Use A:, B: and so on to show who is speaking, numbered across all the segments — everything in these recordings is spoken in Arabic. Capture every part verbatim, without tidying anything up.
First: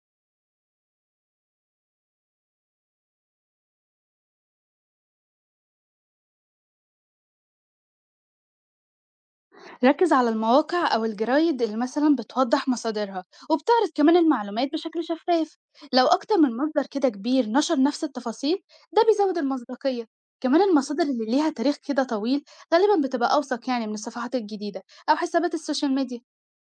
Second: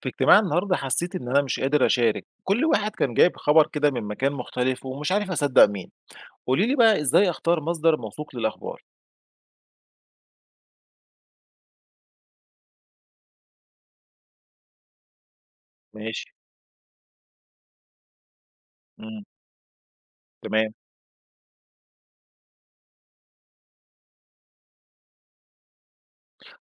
A: في اجتماع النهارده حسيت إن أنا مش قادر أشارك، كل واحد كان جايب خبر كده من مكان مختلف ومش عارف أصدق مين، قولي لي بقى إزاي أختار مصدر موثوق للأخبار؟
B: ركز على المواقع أو الجرايد اللي مثلا بتوضح مصادرها، وبتعرض كمان المعلومات بشكل شفاف. لو
A: ماشي،
B: أكتر من مصدر كده كبير نشر نفس التفاصيل، ده
A: إمم،
B: بيزود المصداقية. كمان
A: تمام،
B: المصادر اللي ليها تاريخ كده طويل غالبا بتبقى أوثق يعني من الصفحات الجديدة أو حسابات السوشيال ميديا.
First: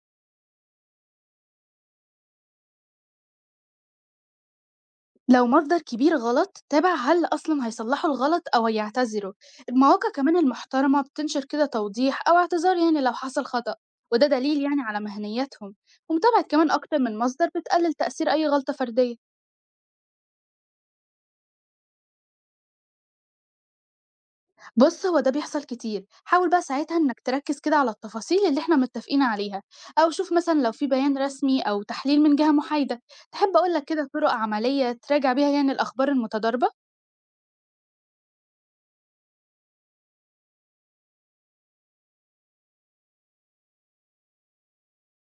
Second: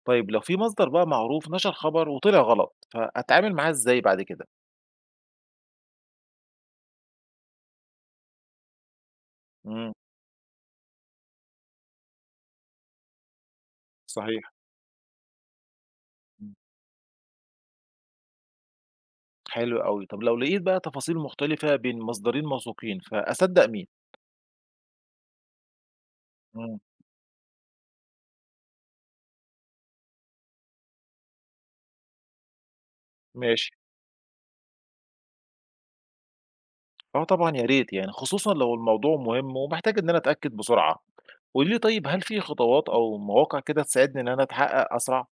A: طيب لو في مصدر بقى معروف نشر خبر وطلع غلط، فأتعامل معاه إزاي بعد كده؟
B: لو مصدر كبير غلط، تابع هل أصلا هيصلحوا الغلط أو هيعتذروا.
A: إمم،
B: المواقع كمان المحترمة بتنشر كده توضيح أو اعتذار يعني لو حصل خطأ، وده
A: صحيح،
B: دليل يعني على مهنيتهم. ومتابعة
A: إمم،
B: كمان أكتر من مصدر بتقلل تأثير أي غلطة فردية.
A: حلو أوي، طب لو لقيت بقى تفاصيل مختلفة بين مصدرين موثوقين فأصدق مين؟
B: بص، هو ده بيحصل كتير. حاول بقى
A: إمم،
B: ساعتها إنك تركز كده على التفاصيل اللي إحنا متفقين عليها، أو شوف مثلا لو في بيان رسمي أو تحليل من جهة محايدة. تحب
A: ماشي.
B: أقولك كده طرق عملية تراجع بيها يعني الأخبار المتضاربة؟
A: آه طبعًا يا ريت، يعني خصوصًا لو الموضوع مهم ومحتاج إن أنا أتأكد بسرعة. قولي لي طيب هل في خطوات أو مواقع كده تساعدني إن أنا أتحقق أسرع؟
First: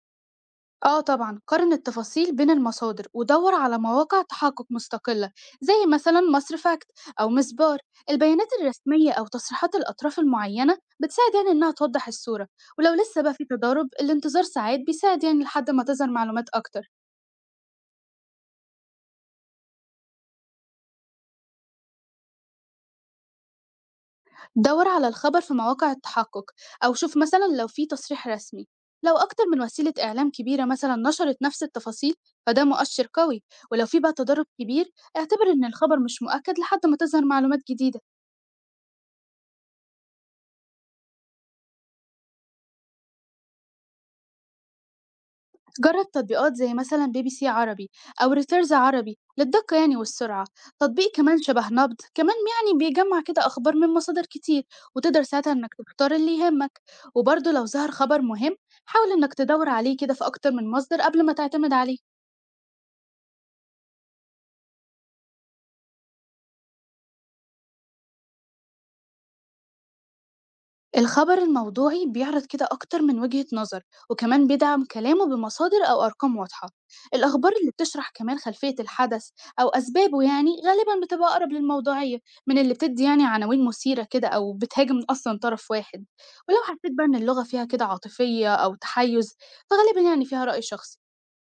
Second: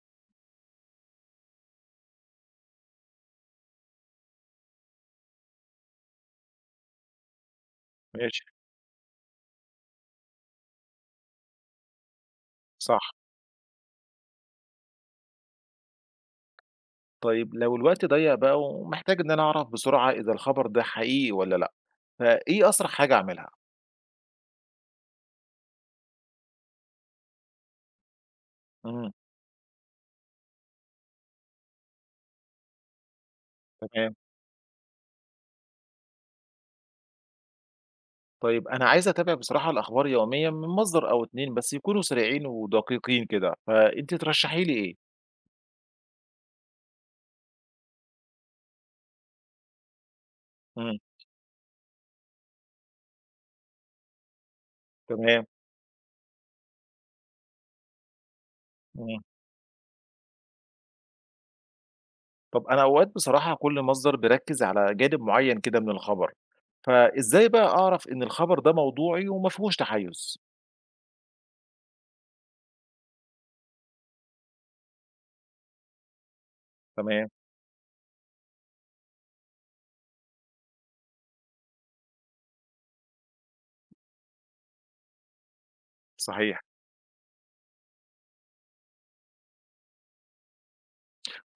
B: آه طبعًا، قارن التفاصيل بين المصادر ودوّر على مواقع تحقق مستقلة، زي مثلًا مصر فاكت أو مسبار.
A: ماشي.
B: البيانات الرسمية أو تصريحات الأطراف المعينة بتساعد يعني إنها توضح الصورة. ولو
A: صح.
B: لسه بقى في تضارب، الانتظار ساعات بيساعد يعني لحد ما تظهر معلومات أكتر.
A: طيب لو الوقت ضيّق بقى ومحتاج إن أنا أعرف بسرعة إذا الخبر ده حقيقي والّا لأ، فإيه أسرع حاجة أعملها؟
B: دور على الخبر في مواقع التحقق، أو شوف مثلًا لو في تصريح رسمي.
A: إمم.
B: لو أكتر من وسيلة إعلام كبيرة مثلًا نشرت نفس التفاصيل، فده مؤشر قوي. ولو في بقى
A: تمام.
B: تضارب كبير، اعتبر إن الخبر مش مؤكد لحد ما تظهر معلومات جديدة.
A: طيب أنا عايز أتابع بصراحة الأخبار يوميًا من مصدر أو اتنين بس يكونوا سريعين ودقيقين كده، فأنتِ ترشحي لي إيه؟
B: جرب تطبيقات زي مثلا بي بي سي عربي أو ريتيرز عربي للدقة يعني والسرعة.
A: إمم.
B: تطبيق كمان شبه نبض كمان يعني بيجمع كده أخبار من مصادر كتير، وتقدر
A: تمام.
B: ساعتها إنك تختار اللي يهمك. وبرضه لو ظهر خبر مهم، حاول
A: إمم.
B: إنك تدور عليه كده في أكتر من مصدر قبل ما تعتمد عليه.
A: طب أنا أوقات بصراحة كل مصدر بيركز على جانب معين كده من الخبر، فإزاي بقى أعرف إن الخبر ده موضوعي وما فيهوش تحيز؟
B: الخبر الموضوعي بيعرض كده أكتر من وجهة نظر، وكمان بيدعم كلامه بمصادر أو أرقام واضحة.
A: تمام،
B: الأخبار اللي بتشرح كمان خلفية الحدث أو أسبابه يعني غالبا بتبقى أقرب للموضوعية من اللي بتدي يعني عناوين مثيرة كده أو بتهاجم أصلا طرف واحد. ولو
A: صحيح.
B: حسيت بقى إن اللغة فيها كده عاطفية أو تحيز، فغالبا يعني فيها رأي شخصي.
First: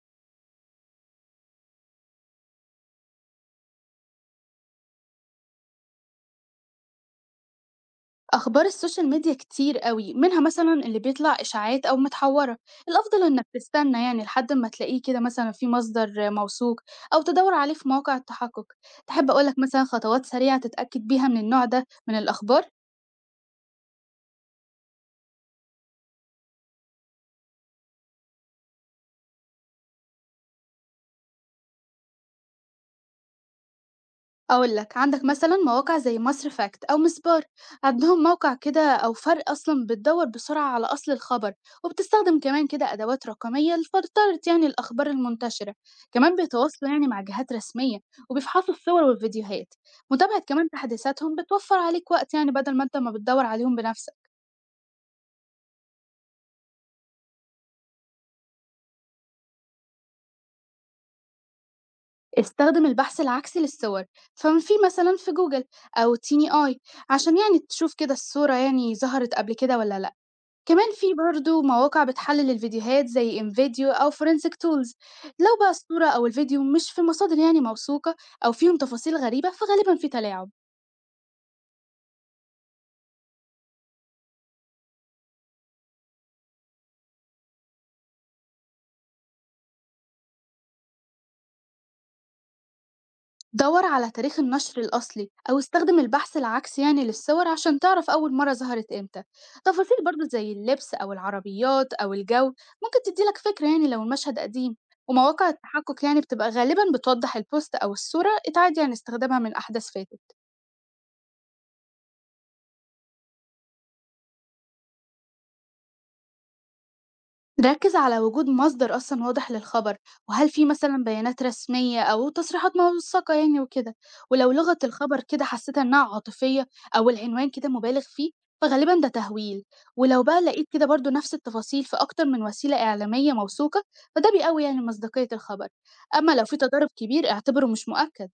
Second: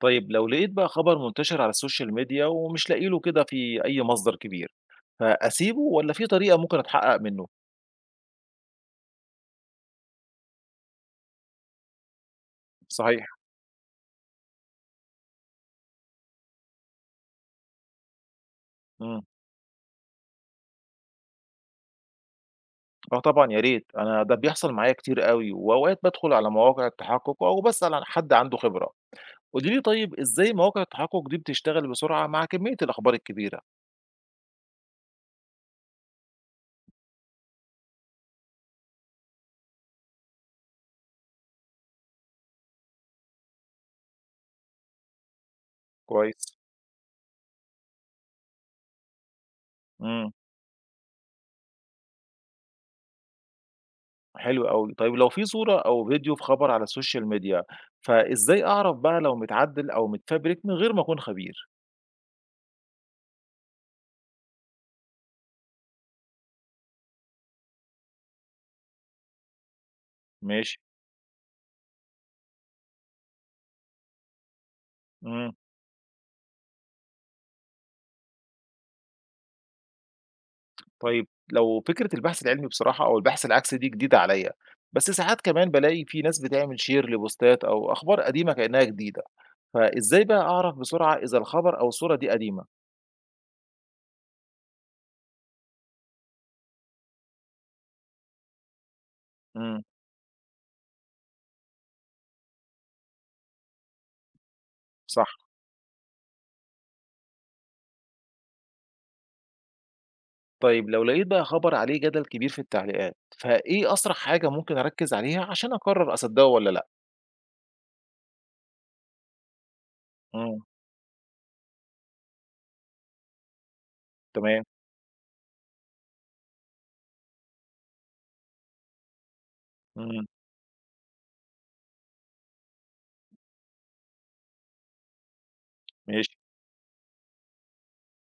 A: طيب لو لقيت بقى خبر منتشر على السوشيال ميديا ومش لاقي له كده في أي مصدر كبير، فأسيبه ولا في طريقة ممكن أتحقق منه؟
B: أخبار السوشيال ميديا كتير قوي منها مثلا اللي بيطلع إشاعات أو متحورة. الأفضل
A: صحيح.
B: إنك تستنى يعني لحد ما تلاقيه كده مثلا في مصدر موثوق، أو تدور عليه في مواقع التحقق.
A: امم
B: تحب أقولك مثلا خطوات سريعة تتأكد بيها من النوع ده من الأخبار؟
A: اه طبعا يا ريت انا ده بيحصل معايا كتير قوي واوقات بدخل على مواقع التحقق او بسأل عن حد عنده خبرة قولي لي طيب ازاي مواقع التحقق دي بتشتغل بسرعة مع كمية الاخبار الكبيرة
B: أقول لك، عندك مثلا مواقع زي مصر فاكت أو مسبار. عندهم موقع كده أو فرق أصلا بتدور بسرعة على أصل الخبر، وبتستخدم كمان كده أدوات رقمية لفلترة يعني الأخبار المنتشرة. كمان
A: كويس
B: بيتواصلوا يعني مع جهات رسمية وبيفحصوا الصور والفيديوهات.
A: مم.
B: متابعة كمان تحديثاتهم بتوفر عليك وقت يعني بدل ما أنت ما بتدور عليهم بنفسك.
A: حلو أوي. طيب لو في صورة أو فيديو في خبر على السوشيال ميديا، فإزاي أعرف بقى لو متعدِّل أو متفبرك من غير ما أكون خبير؟
B: استخدم البحث العكسي للصور، فما في مثلا في جوجل أو تيني آي، عشان يعني تشوف كده الصورة يعني ظهرت قبل كده ولا لأ.
A: ماشي.
B: كمان في برضه مواقع بتحلل الفيديوهات زي انفيديو أو فورنسيك تولز.
A: إمم.
B: لو بقى الصورة أو الفيديو مش في مصادر يعني موثوقة، أو فيهم تفاصيل غريبة، فغالبا في تلاعب.
A: طيب لو فكرة البحث العلمي بصراحة أو البحث العكسي دي جديدة عليّا، بس ساعات كمان بالاقي في ناس بتعمل شير لبوستات أو أخبار قديمة كإنّها جديدة، فإزاي بقى أعرف بسرعة إذا الخبر أو الصورة دي قديمة؟
B: دور على تاريخ النشر الأصلي أو استخدم البحث العكسي يعني للصور عشان تعرف أول مرة ظهرت إمتى.
A: إمم،
B: تفاصيل برضه زي اللبس أو العربيات أو الجو ممكن تديلك فكرة يعني لو المشهد قديم.
A: صح.
B: ومواقع التحقق يعني بتبقى غالبا بتوضح البوست أو الصورة اتعاد يعني استخدامها من أحداث فاتت.
A: طيب لو لقيت بقى خبر عليه جدل كبير في التعليقات، فإيه أسرع حاجة ممكن أركِّز عليها عشان أقرر أصدّقه والّا لأ؟
B: ركز على وجود مصدر أصلا واضح للخبر، وهل
A: إمم،
B: في مثلا بيانات رسمية أو تصريحات موثقة يعني وكده. ولو
A: تمام.
B: لغة الخبر كده حسيت إنها عاطفية، أو العنوان كده مبالغ فيه، فغالبا ده تهويل. ولو
A: إمم،
B: بقى لقيت كده برضو نفس التفاصيل في أكتر من وسيلة إعلامية موثوقة، فده بيقوي يعني مصداقية الخبر. أما
A: ماشي.
B: لو في تضارب كبير، اعتبره مش مؤكد.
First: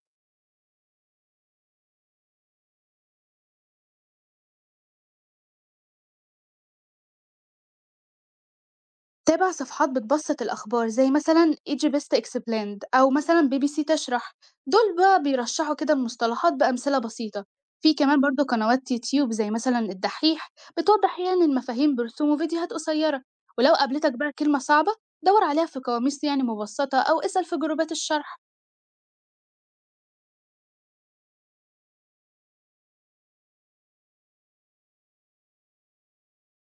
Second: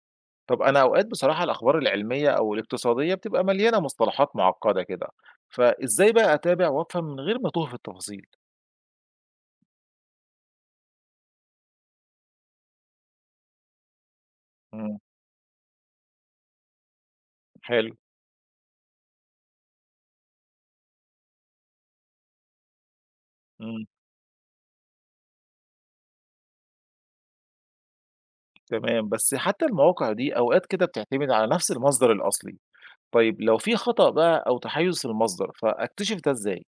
A: طب أنا أوقات بصراحة الأخبار العلمية أو الاقتصادية بتبقى مليانة مصطلحات معقدة كده، فإزاي بقى أتابع وأفهم من غير ما أتوه في التفاصيل؟
B: تابع صفحات بتبسط الأخبار زي مثلا ايجي بيست اكسبلاند أو مثلا بي بي سي تشرح. دول
A: إمم،
B: بقى بيرشحوا كده المصطلحات بأمثلة بسيطة.
A: حلو،
B: في كمان برضو قنوات يوتيوب زي مثلا الدحيح، بتوضح يعني المفاهيم برسوم وفيديوهات قصيرة. ولو
A: إمم،
B: قابلتك بقى كلمة صعبة، دور عليها في قواميس يعني مبسطة أو اسأل في جروبات الشرح.
A: تمام، بس حتى المواقع دي أوقات كده بتعتمد على نفس المصدر الأصلي، طيب لو في خطأ بقى أو تحيز في المصدر فأكتشف ده إزاي؟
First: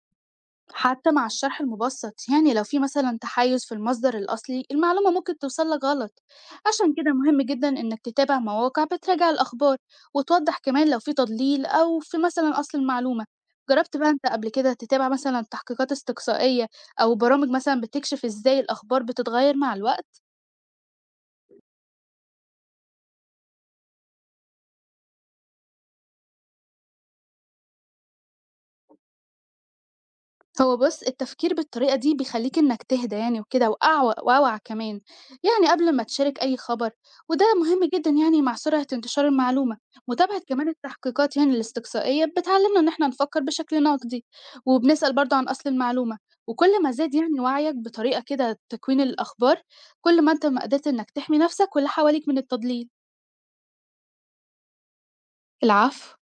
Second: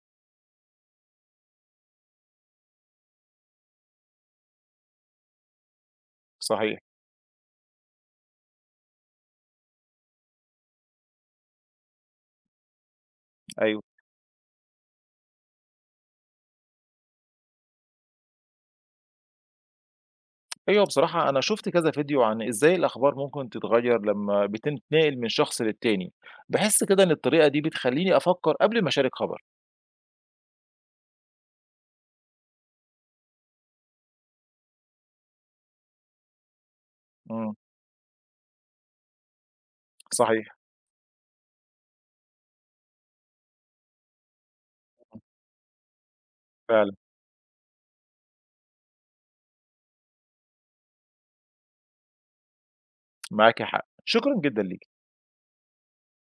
B: حتى مع الشرح المبسط يعني لو في مثلا تحيز في المصدر الأصلي، المعلومة ممكن توصلك غلط.
A: صحيح،
B: عشان كده مهم جدا إنك تتابع مواقع بتراجع الأخبار، وتوضح كمان لو في تضليل أو في مثلا أصل المعلومة.
A: أيوه،
B: جربت بقى أنت قبل كده تتابع مثلا تحقيقات استقصائية أو برامج مثلا بتكشف إزاي الأخبار بتتغير مع الوقت؟
A: أيوه بصراحة أنا شُفت كذا فيديو عن إزاي الأخبار ممكن تتغير لمّا بتتنقل من شخص للتاني، باحس كده إن الطريقة دي بتخلّيني أفكر قبل ما أشارك خبر،
B: هو بُص، التفكير بالطريقة دي بيخلّيك إنك تهدى يعني وكده وأعو وأوعى كمان، يعني قبل ما تشارك أي خبر، وده
A: إمم،
B: مهم جدًا يعني مع سرعة انتشار المعلومة. متابعة
A: صحيح،
B: كمان التحقيقات يعني الاستقصائية بتعلمنا إن إحنا نفكر بشكل نقدي، وبنسأل برضه عن أصل المعلومة. وكل ما
A: فعلًا.
B: زاد يعني وعيك بطريقة كده تكوين الأخبار، كل ما أنت ما قدرت إنك تحمي نفسك واللي حواليك من التضليل.
A: معاكِ حق، شكرًا جدًا ليكِ.
B: العفو.